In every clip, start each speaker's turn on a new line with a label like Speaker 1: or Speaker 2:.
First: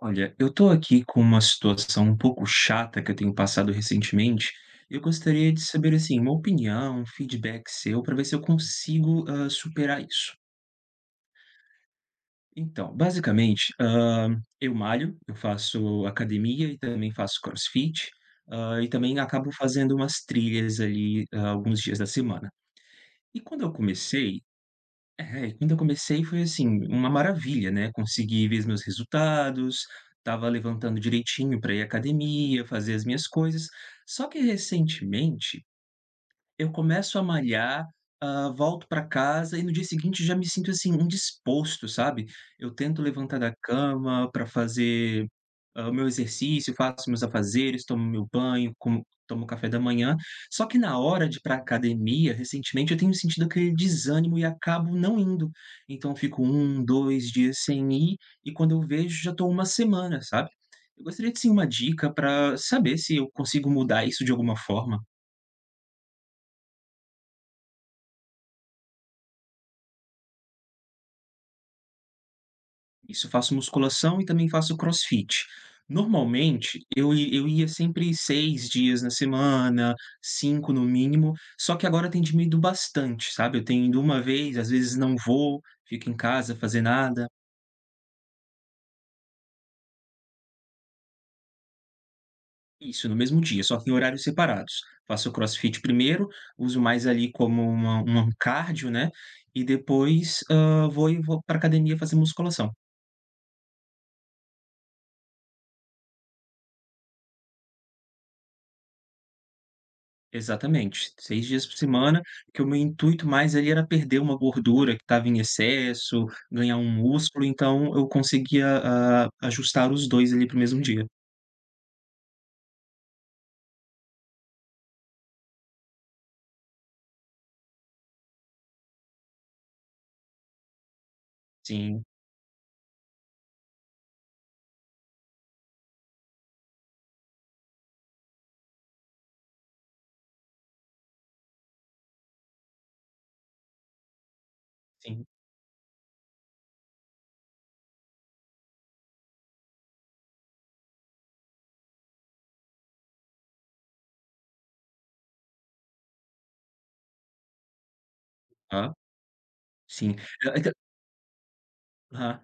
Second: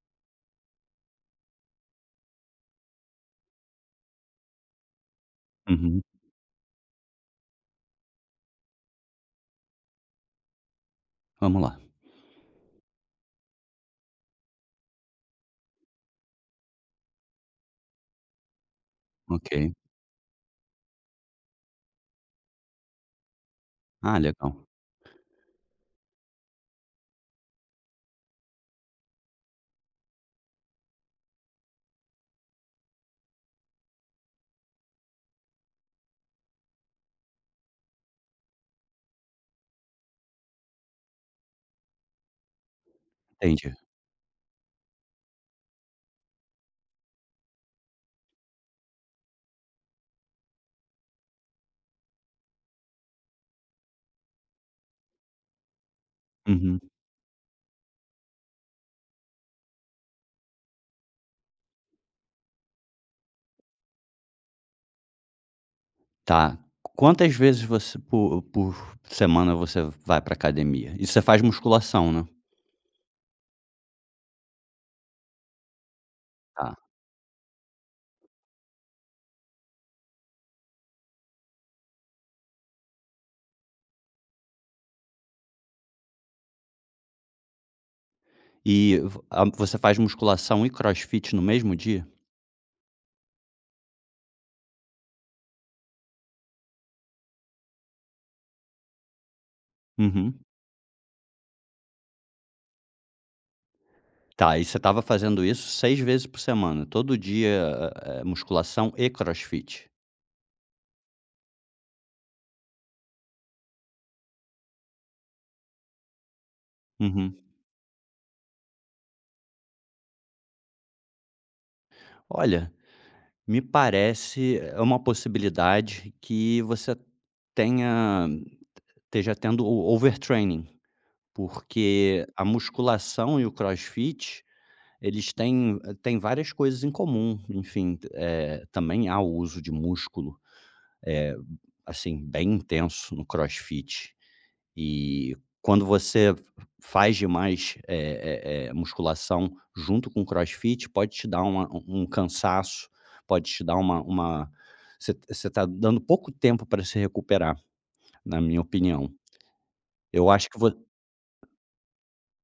Speaker 1: Olha, eu estou aqui com uma situação um pouco chata, que eu tenho passado recentemente, eu gostaria de saber
Speaker 2: Uhum.
Speaker 1: assim uma opinião, um feedback seu, para ver se eu consigo, hã, superar isso.
Speaker 2: Vamos lá.
Speaker 1: Então, basicamente, hã, eu malho, eu faço academia e também faço crossfit, hã, e também acabo
Speaker 2: OK.
Speaker 1: fazendo umas trilhas ali alguns dias da semana, e quando eu
Speaker 2: Ah,
Speaker 1: comecei,
Speaker 2: legal.
Speaker 1: é quando eu comecei foi assim, uma maravilha, né, consegui ver os meus resultados, estava levantando direitinho pra ir à academia, fazer as minhas coisas. Só que recentemente, eu começo a malhar, hã, volto pra casa e no dia seguinte já me sinto assim, indisposto sabe, eu tento levantar da
Speaker 2: Entendi.
Speaker 1: cama para fazer, hã, o meu exercício, faço os meus afazeres, tomo meu banho, como tomo café da manhã, só que na hora de ir pra a academia recentemente, eu tenho sentido aquele desânimo e acabo não indo, então fico
Speaker 2: Uhum.
Speaker 1: 1, 2 dias sem ir e quando eu vejo, já estou uma semana, sabe. Eu gostaria de sim uma dica, para saber se eu consigo mudar isso de alguma forma.
Speaker 2: Tá, quantas vezes você por por semana, você vai para a academia e você faz musculação, né?
Speaker 1: Isso, faço musculação e também faço CrossFit.
Speaker 2: Tá.
Speaker 1: Normalmente eu ia eu ia sempre 6 dias na semana, 5 no mínimo. Só que agora tem diminuído bastante, sabe. Eu tenho ido uma vez, às vezes não vou, fico em casa, fazer nada.
Speaker 2: E vo a você faz musculação e CrossFit no mesmo dia?
Speaker 1: Isso, no mesmo dia, só que em horários separados. Faço CrossFit primeiro, uso mais ali como uma um cardio, né? E
Speaker 2: Uhum.
Speaker 1: depois, hã, vou e vou pra a academia fazer musculação.
Speaker 2: Tá e você tava fazendo isso 6 vezes por semana, todo dia, ah, musculação e CrossFit.
Speaker 1: Exatamente, 6 dias por semana, que o meu intuito mais ali era perder uma gordura que tava em excesso, ganhar um
Speaker 2: Uhum.
Speaker 1: músculo. Então eu conseguia, ah, ajustar os 2, ali, para o mesmo dia.
Speaker 2: Olha, me parece, é uma possibilidade, que você tenha esteja tendo o overtraining,
Speaker 1: Sim.
Speaker 2: porque a musculação e o CrossFit eles têm têm várias coisas em comum. Enfim, eh, também, há o uso de músculo é, assim, bem intenso no CrossFit.
Speaker 1: Sim.
Speaker 2: E quando você faz demais, é é é musculação junto com o CrossFit, pode te dar uma um um um cansaço, pode te dar uma uma você você tá dando pouco tempo para se recuperar na minha
Speaker 1: A
Speaker 2: opinião.
Speaker 1: sim,
Speaker 2: Eu acho que
Speaker 1: ai
Speaker 2: vo
Speaker 1: tá. Aham.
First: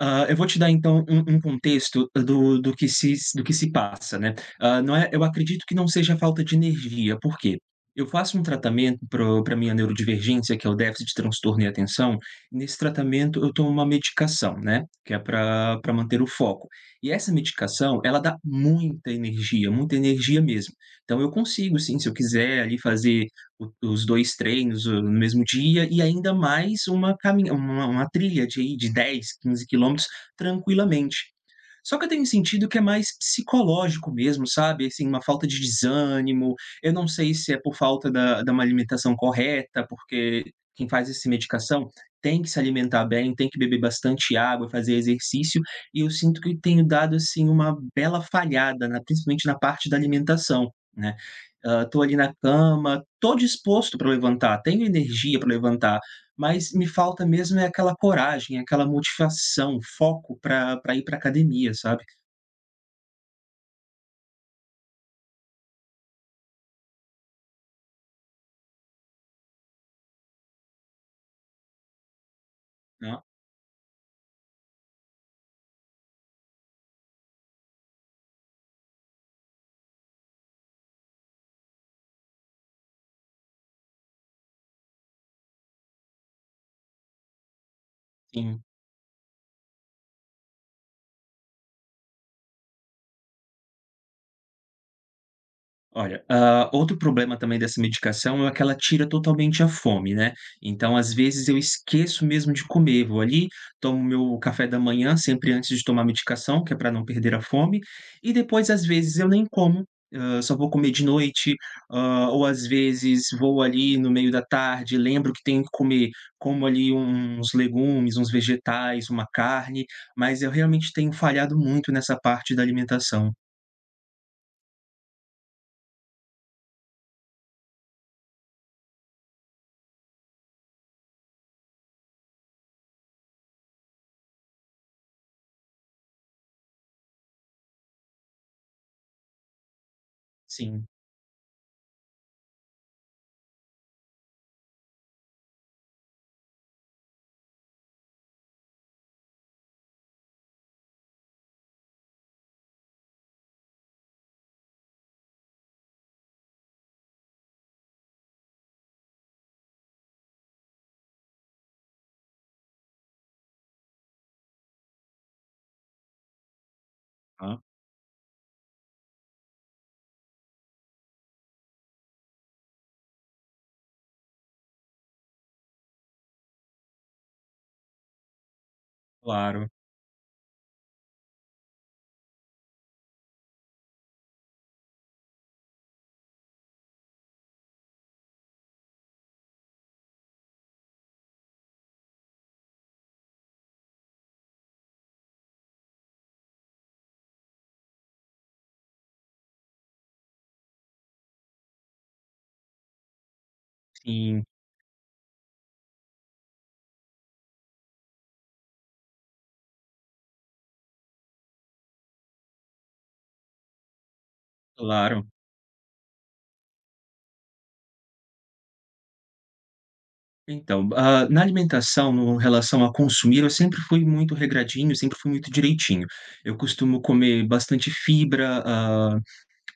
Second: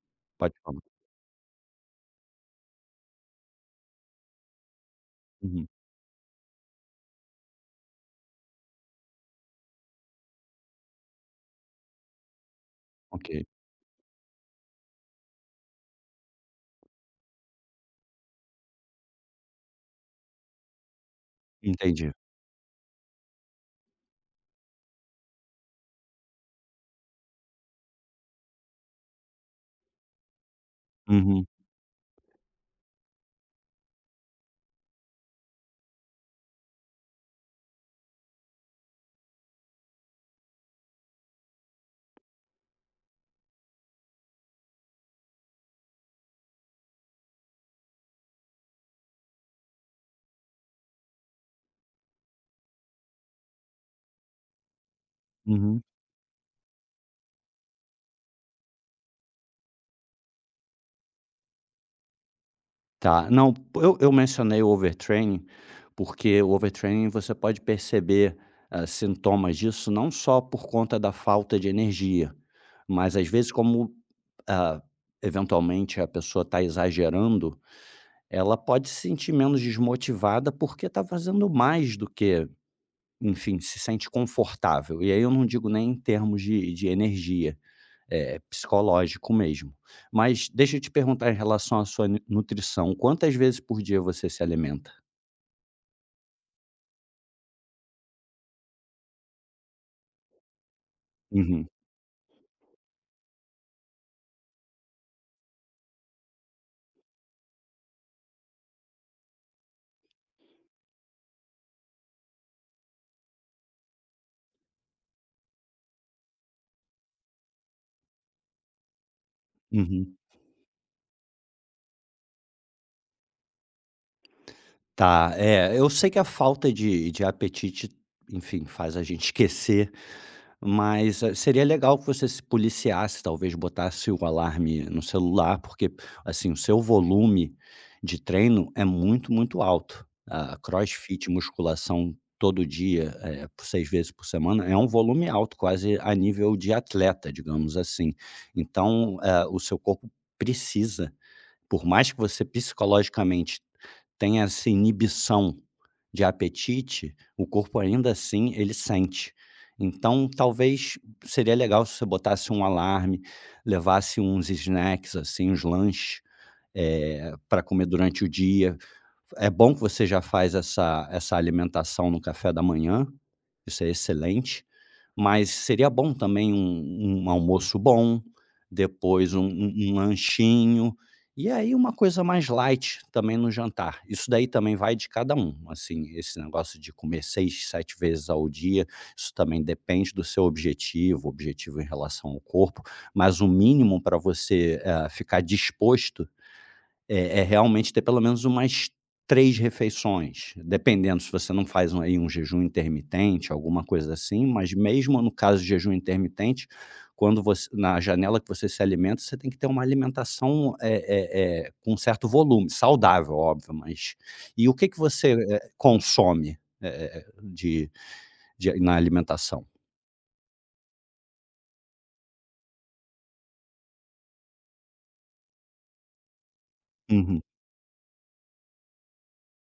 Speaker 1: Hã, eu vou
Speaker 2: Pode
Speaker 1: te dar,
Speaker 2: falar.
Speaker 1: então, um um contexto do do que se do que se passa, né. Ah, não é eu acredito
Speaker 2: Uhum.
Speaker 1: que não seja falta de energia. Por quê? Eu faço um tratamento pro pra minha neurodivergência, que é o déficit de transtorno e atenção. Nesse tratamento,
Speaker 2: Ok.
Speaker 1: eu tomo uma medicação, né, que é pra pra manter o foco. E essa medicação, ela dá muita energia, muita energia mesmo. Então eu consigo, sim, se
Speaker 2: Entendi.
Speaker 1: eu quiser fazer o os 2 treinos no mesmo dia. E e ainda mais uma camin uma uma trilha de aí de 10, 15 quilômetros tranquilamente.
Speaker 2: Uhum.
Speaker 1: Só que eu tenho sentido que é mais psicológico mesmo, sabe. Assim, uma falta de desânimo. Eu não sei se é por falta da da má alimentação correta, porque quem faz esse medicação tem que se alimentar bem, tem que beber bastante água, fazer exercício. E eu sinto que tenho dado, assim, uma bela falhada na principalmente na parte da alimentação, né. Hã, estou ali na cama, estou disposto pra levantar, tenho energia pra
Speaker 2: Uhum.
Speaker 1: levantar, mas me falta mesmo é aquela coragem, aquela motivação, foco pra pra ir pra academia, sabe?
Speaker 2: Tá, não, eu eu mencionei o overtraining porque o overtraining você pode perceber, ah, sintomas disso, não só por conta da falta de energia, mas
Speaker 1: hã?
Speaker 2: às vezes, como, ah, eventualmente a pessoa está exagerando, ela pode se sentir menos desmotivada, porque está fazendo mais do que, enfim, se sente confortável. E aí eu não digo nem em termos de de energia. É
Speaker 1: Sim.
Speaker 2: psicológico mesmo, mas deixa eu te perguntar, em relação à sua nu nutrição, quantas vezes por dia você se alimenta?
Speaker 1: Olha, ah, outro problema também dessa medicação é o que ela tira totalmente a fome, né, então, às vezes eu
Speaker 2: Uhum.
Speaker 1: esqueço mesmo de comer. Vou ali, tomo meu café da manhã, sempre antes de tomar a medicação, que é para não perder a fome, e depois às vezes eu nem como. Ah, só vou comer de noite. Ah, ou às vezes vou ali no meio da tarde, lembro que tenho que comer, como ali uns legumes, uns vegetais, uma carne,
Speaker 2: Uhum.
Speaker 1: mas eu realmente tenho falhado muito nessa parte da alimentação.
Speaker 2: Tá. É, eu sei que a falta de de apetite, enfim, faz a gente esquecer, mas seria legal que você se policiasse. Talvez botasse um alarme no celular, porque, assim, o seu volume de treino é muito, muito alto. Ah,
Speaker 1: Sim.
Speaker 2: CrossFit, musculação todo dia, eh, por 6 vezes por semana, é um volume alto, quase a nível de atleta, digamos assim. Então, eh, o seu corpo precisa, por mais que você psicologicamente tenha essa inibição de apetite, o corpo, ainda assim, ele sente. Então, talvez, seria legal se você botasse um alarme, levasse uns snacks, assim, uns lanches, eh,
Speaker 1: Hã.
Speaker 2: pra comer durante o dia. É bom que você já faz essa essa alimentação no café da manhã. Isso é excelente. Mas seria bom também um um almoço bom, depois um
Speaker 1: Claro.
Speaker 2: um um lanchinho. E aí uma coisa mais light também no jantar. Isso daí também vai de cada um. Assim, esse negócio de comer 6, 7 vezes ao dia, isso também depende do seu objetivo, objetivo em relação ao corpo. Mas o mínimo pra você, eh, ficar disposto eh eh, realmente ter pelo menos umas 3 refeições, dependendo se você não faz um aí um jejum intermitente, alguma coisa assim,
Speaker 1: Sim.
Speaker 2: mas, mesmo no caso de jejum intermitente, quando voc na janela que você se alimenta, você tem que ter uma alimentação, eh eh eh, com um certo volume, saudável, óbvio. Mas e o que que
Speaker 1: Claro.
Speaker 2: você, eh, consome, eh-eh, de de na alimentação?
Speaker 1: Então, ah, na alimentação, no em relação a consumir, eu sempre fui muito regradinho, sempre fui muito direitinho. Eu costumo
Speaker 2: Uhum.
Speaker 1: comer bastante fibra, hã,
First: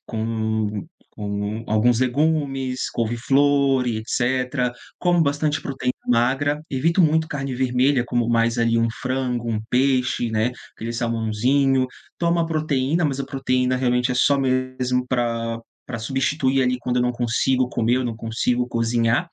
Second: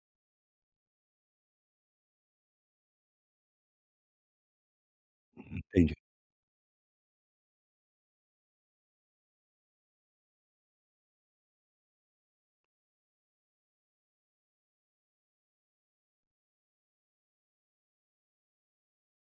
Speaker 1: com com alguns legumes, couve-flor e etecétera. Como
Speaker 2: Uhum.
Speaker 1: bastante proteína
Speaker 2: Entendi.
Speaker 1: magra. Evito muito carne vermelha. Como mais ali um frango, um peixe, né, aquele salmãozinho. Tomo a proteína, mas a proteína realmente é só mesmo pra pra substituir ali quando eu não consigo comer, eu não consigo cozinhar.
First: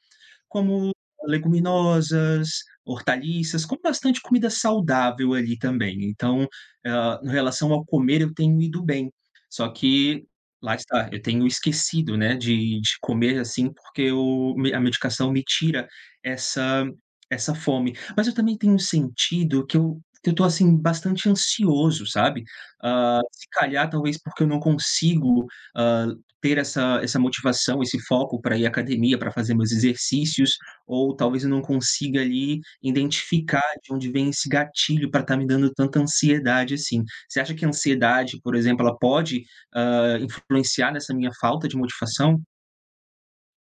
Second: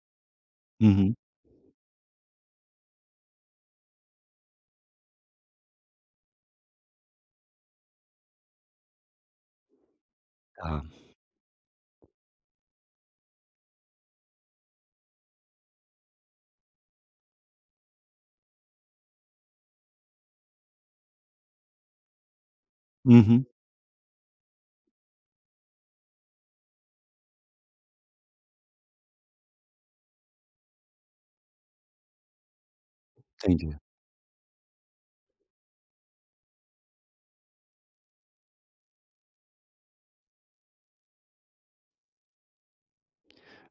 Speaker 1: Como
Speaker 2: Uhum.
Speaker 1: leguminosas, hortaliças, como bastante comida saudável ali também. Então, hã, em relação ao comer, eu tenho ido bem. Só que, lá
Speaker 2: Tá.
Speaker 1: está, eu tenho esquecido, né, de de comer, assim, porque o me a medicação me tira essa essa fome. Mas eu também tenho sentido que eu que eu estou, assim, bastante ansioso, sabe. Hã, se
Speaker 2: Uhum.
Speaker 1: calhar, talvez porque eu não consigo, hã, ter essa essa motivação, esse foco pra ir à academia, pra fazer meus exercícios, ou talvez eu não consiga ali identificar
Speaker 2: Entendi.
Speaker 1: de onde vem esse gatilho pra estar me dando tanta ansiedade, assim. Você acha que a ansiedade, por exemplo, ela pode, hã, influenciar nessa minha falta de motivação?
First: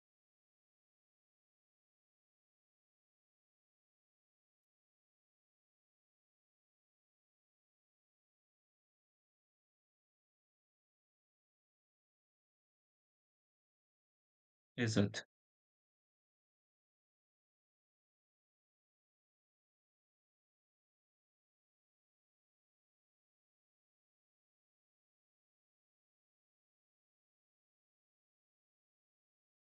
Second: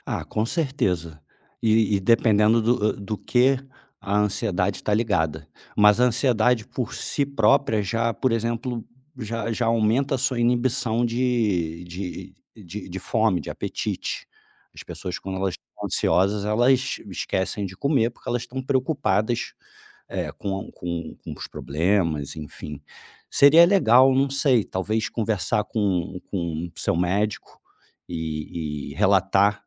Speaker 2: Ah, com certeza, e e dependendo do do que a ansiedade está ligada, mas a ansiedade por si própria já, por exemplo, já já aumenta a sua inibição de de de de fome, de apetite. As pessoas,
Speaker 1: Exato.
Speaker 2: quando elas estão ansiosas, elas esquecem de comer porque elas estão preocupadas, eh, com com com os problemas, enfim, seria legal, não sei, talvez conversar com com o seu médico e e relatar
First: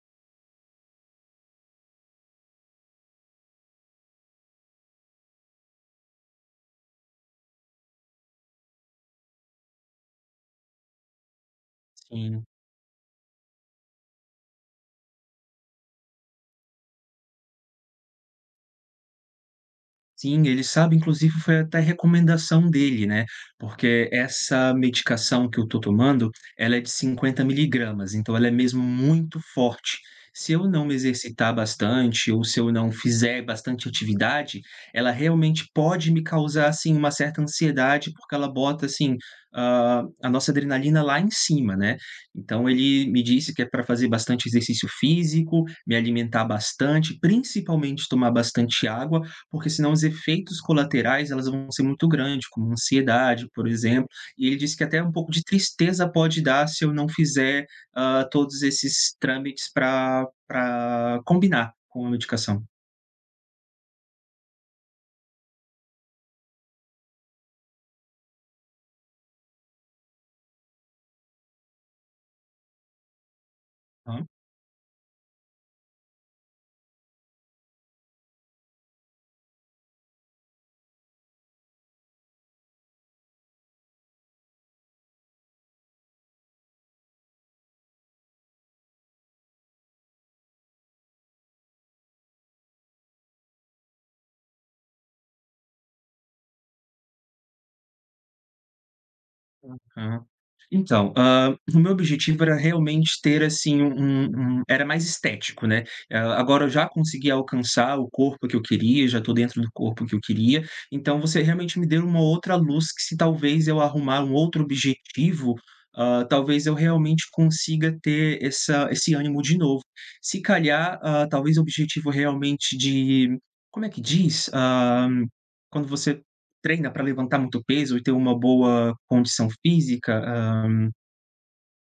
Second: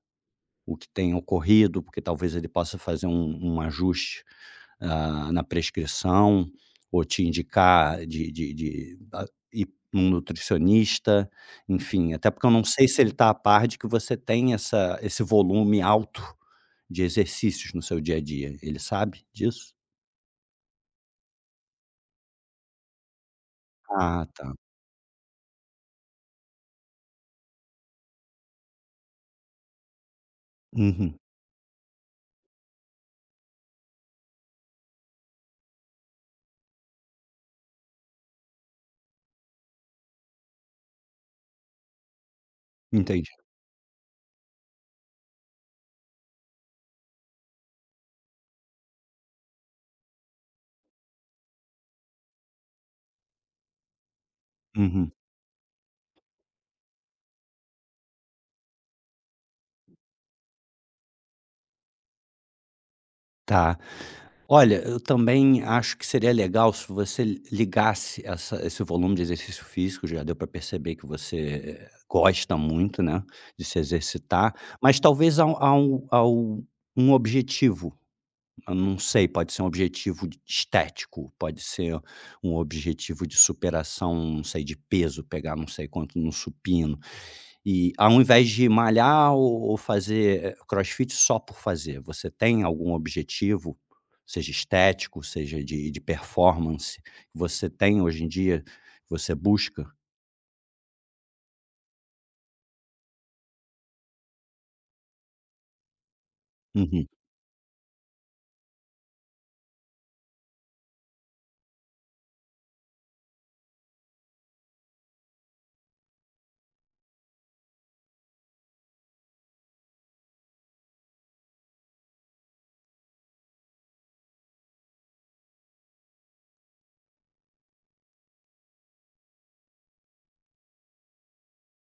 Speaker 2: o que tem ocorrido, porque talvez ele possa fazer um um ajuste, ah, na prescrição ou te indicar de de de, ah ir a um nutricionista, enfim, até porque
Speaker 1: Sim.
Speaker 2: eu não sei se ele está a par de que você tem essa esse volume alto de exercícios no seu dia a dia. Ele sabe disso?
Speaker 1: Sim, ele sabe, inclusive, foi até recomendação dele, né? Porque
Speaker 2: Ah, tá.
Speaker 1: essa medicação que eu estou tomando, ela é de 50 miligramas, então, ela é mesmo muito forte. Se eu não me
Speaker 2: Uhum.
Speaker 1: exercitar bastante ou se eu não fizer bastante atividade, ela realmente pode me causar, assim, uma certa ansiedade, porque ela bota, assim, hã, a nossa adrenalina lá em cima, né. Então ele me
Speaker 2: Entendi.
Speaker 1: disse que é pra fazer bastante exercício físico, me alimentar bastante, principalmente tomar bastante água, porque senão os efeitos colaterais, elas vão ser muito grande, como ansiedade, por exemplo. E ele disse que até
Speaker 2: Uhum.
Speaker 1: um pouco de tristeza pode dar se eu não fizer, ah, todos esses trâmites pra pra combinar com a medicação.
Speaker 2: Tá, olha, eu também acho que seria legal se você ligasse essa esse volume de exercício físico, já deu pra perceber que você gosta muito, né, de se
Speaker 1: Aham.
Speaker 2: exercitar, mas talvez a a um a um a um objetivo. Eu não sei, pode ser um objetivo estético, pode ser um objetivo de superação, não sei, de peso, pegar não sei quanto no supino. E, ao invés de malhar ou ou fazer CrossFit só por fazer, você tem algum objetivo, seja estético, seja de de performance, você tem, hoje em dia, que você busca?
Speaker 1: Aham. Então, hã, o meu objetivo era realmente ter, assim, um um era mais estético, né. Hã, agora eu já
Speaker 2: Uhum.
Speaker 1: consegui alcançar o corpo que eu queria, já estou dentro do corpo que eu queria, então você realmente me deu uma outra luz, que, se talvez eu arrumar um outro objetivo, hã, talvez eu realmente consiga ter essa esse ânimo de novo. Se calhar, hã, talvez objetivo realmente de como é que diz, hã, quando você treina pra levantar muito peso e ter uma boa condição física? "Hã,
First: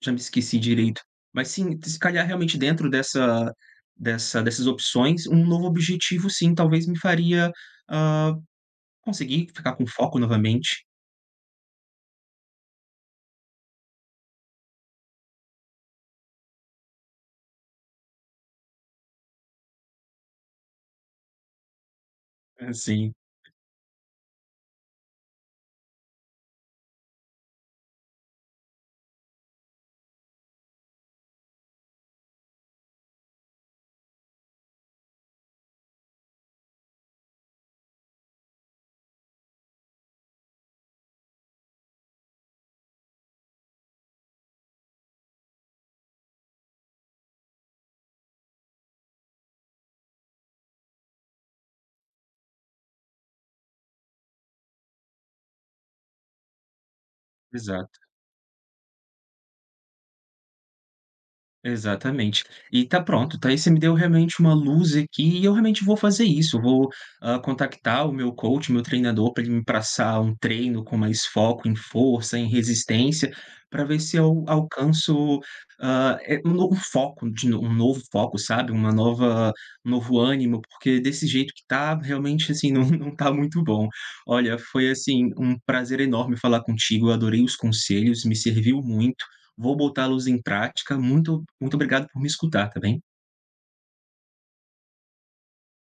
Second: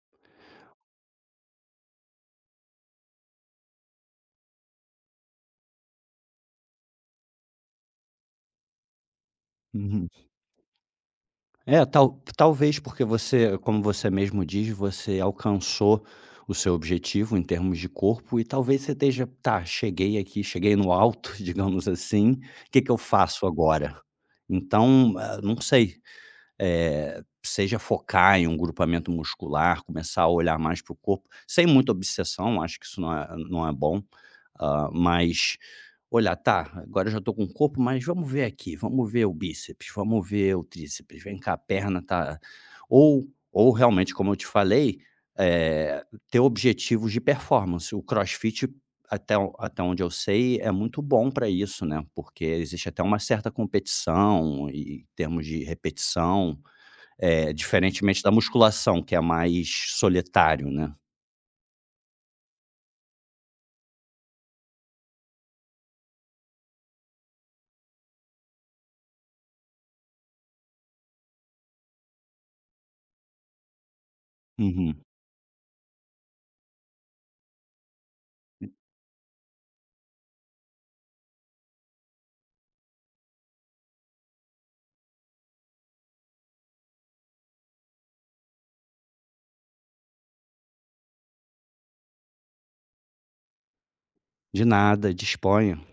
Speaker 1: já me esqueci direito". Mas, sim, se calhar, realmente, dentro dessa dessa dessas opções, um novo objetivo, sim, talvez me faria, hã, conseguir ficar com
Speaker 2: Uhum.
Speaker 1: foco novamente.
Speaker 2: É, tal talvez, porque você, como você mesmo diz, você alcançou o seu objetivo em termos de corpo, e talvez você esteja: "Tá, cheguei aqui. Cheguei no alto, digamos assim,
Speaker 1: Hã,
Speaker 2: que que eu
Speaker 1: sim.
Speaker 2: faço agora?" Então, eh, não sei. Eh, seja focar em um grupamento muscular, começar a olhar mais pro corpo, sem muita obsessão, acho que isso não é não é bom. Hã, mas olhar: "Tá, agora eu já estou com o corpo, mas vamos ver aqui. Vamos ver o bíceps, vamos ver o tríceps. Vem cá, perna tá" ou ou realmente, como eu te falei, eh, ter objetivos de performance. O CrossFit, até o até onde eu sei, é muito bom pra isso, né, porque existe até uma certa competição em em termos de repetição, eh,
Speaker 1: Exato.
Speaker 2: diferentemente da musculação, que é mais solitário, né?
Speaker 1: Exatamente. E, tá pronto, tá, e você me deu realmente uma luz aqui. E eu realmente vou fazer isso. Eu vou, ah, contactar o meu coach, meu treinador, pra ele me passar um treino com mais foco em força, em resistência pra ver se eu
Speaker 2: Uhum.
Speaker 1: alcanço, hã, é um um novo foco de um novo foco, sabe, uma nova um novo ânimo, porque, desse jeito que está, realmente, assim, não não está muito bom. Olha, foi, assim, um prazer enorme falar contigo. Eu adorei os conselhos, me serviu muito. Vou botá-los em prática. Muito muito obrigado por me escutar, tá bem?
Speaker 2: De nada, disponha.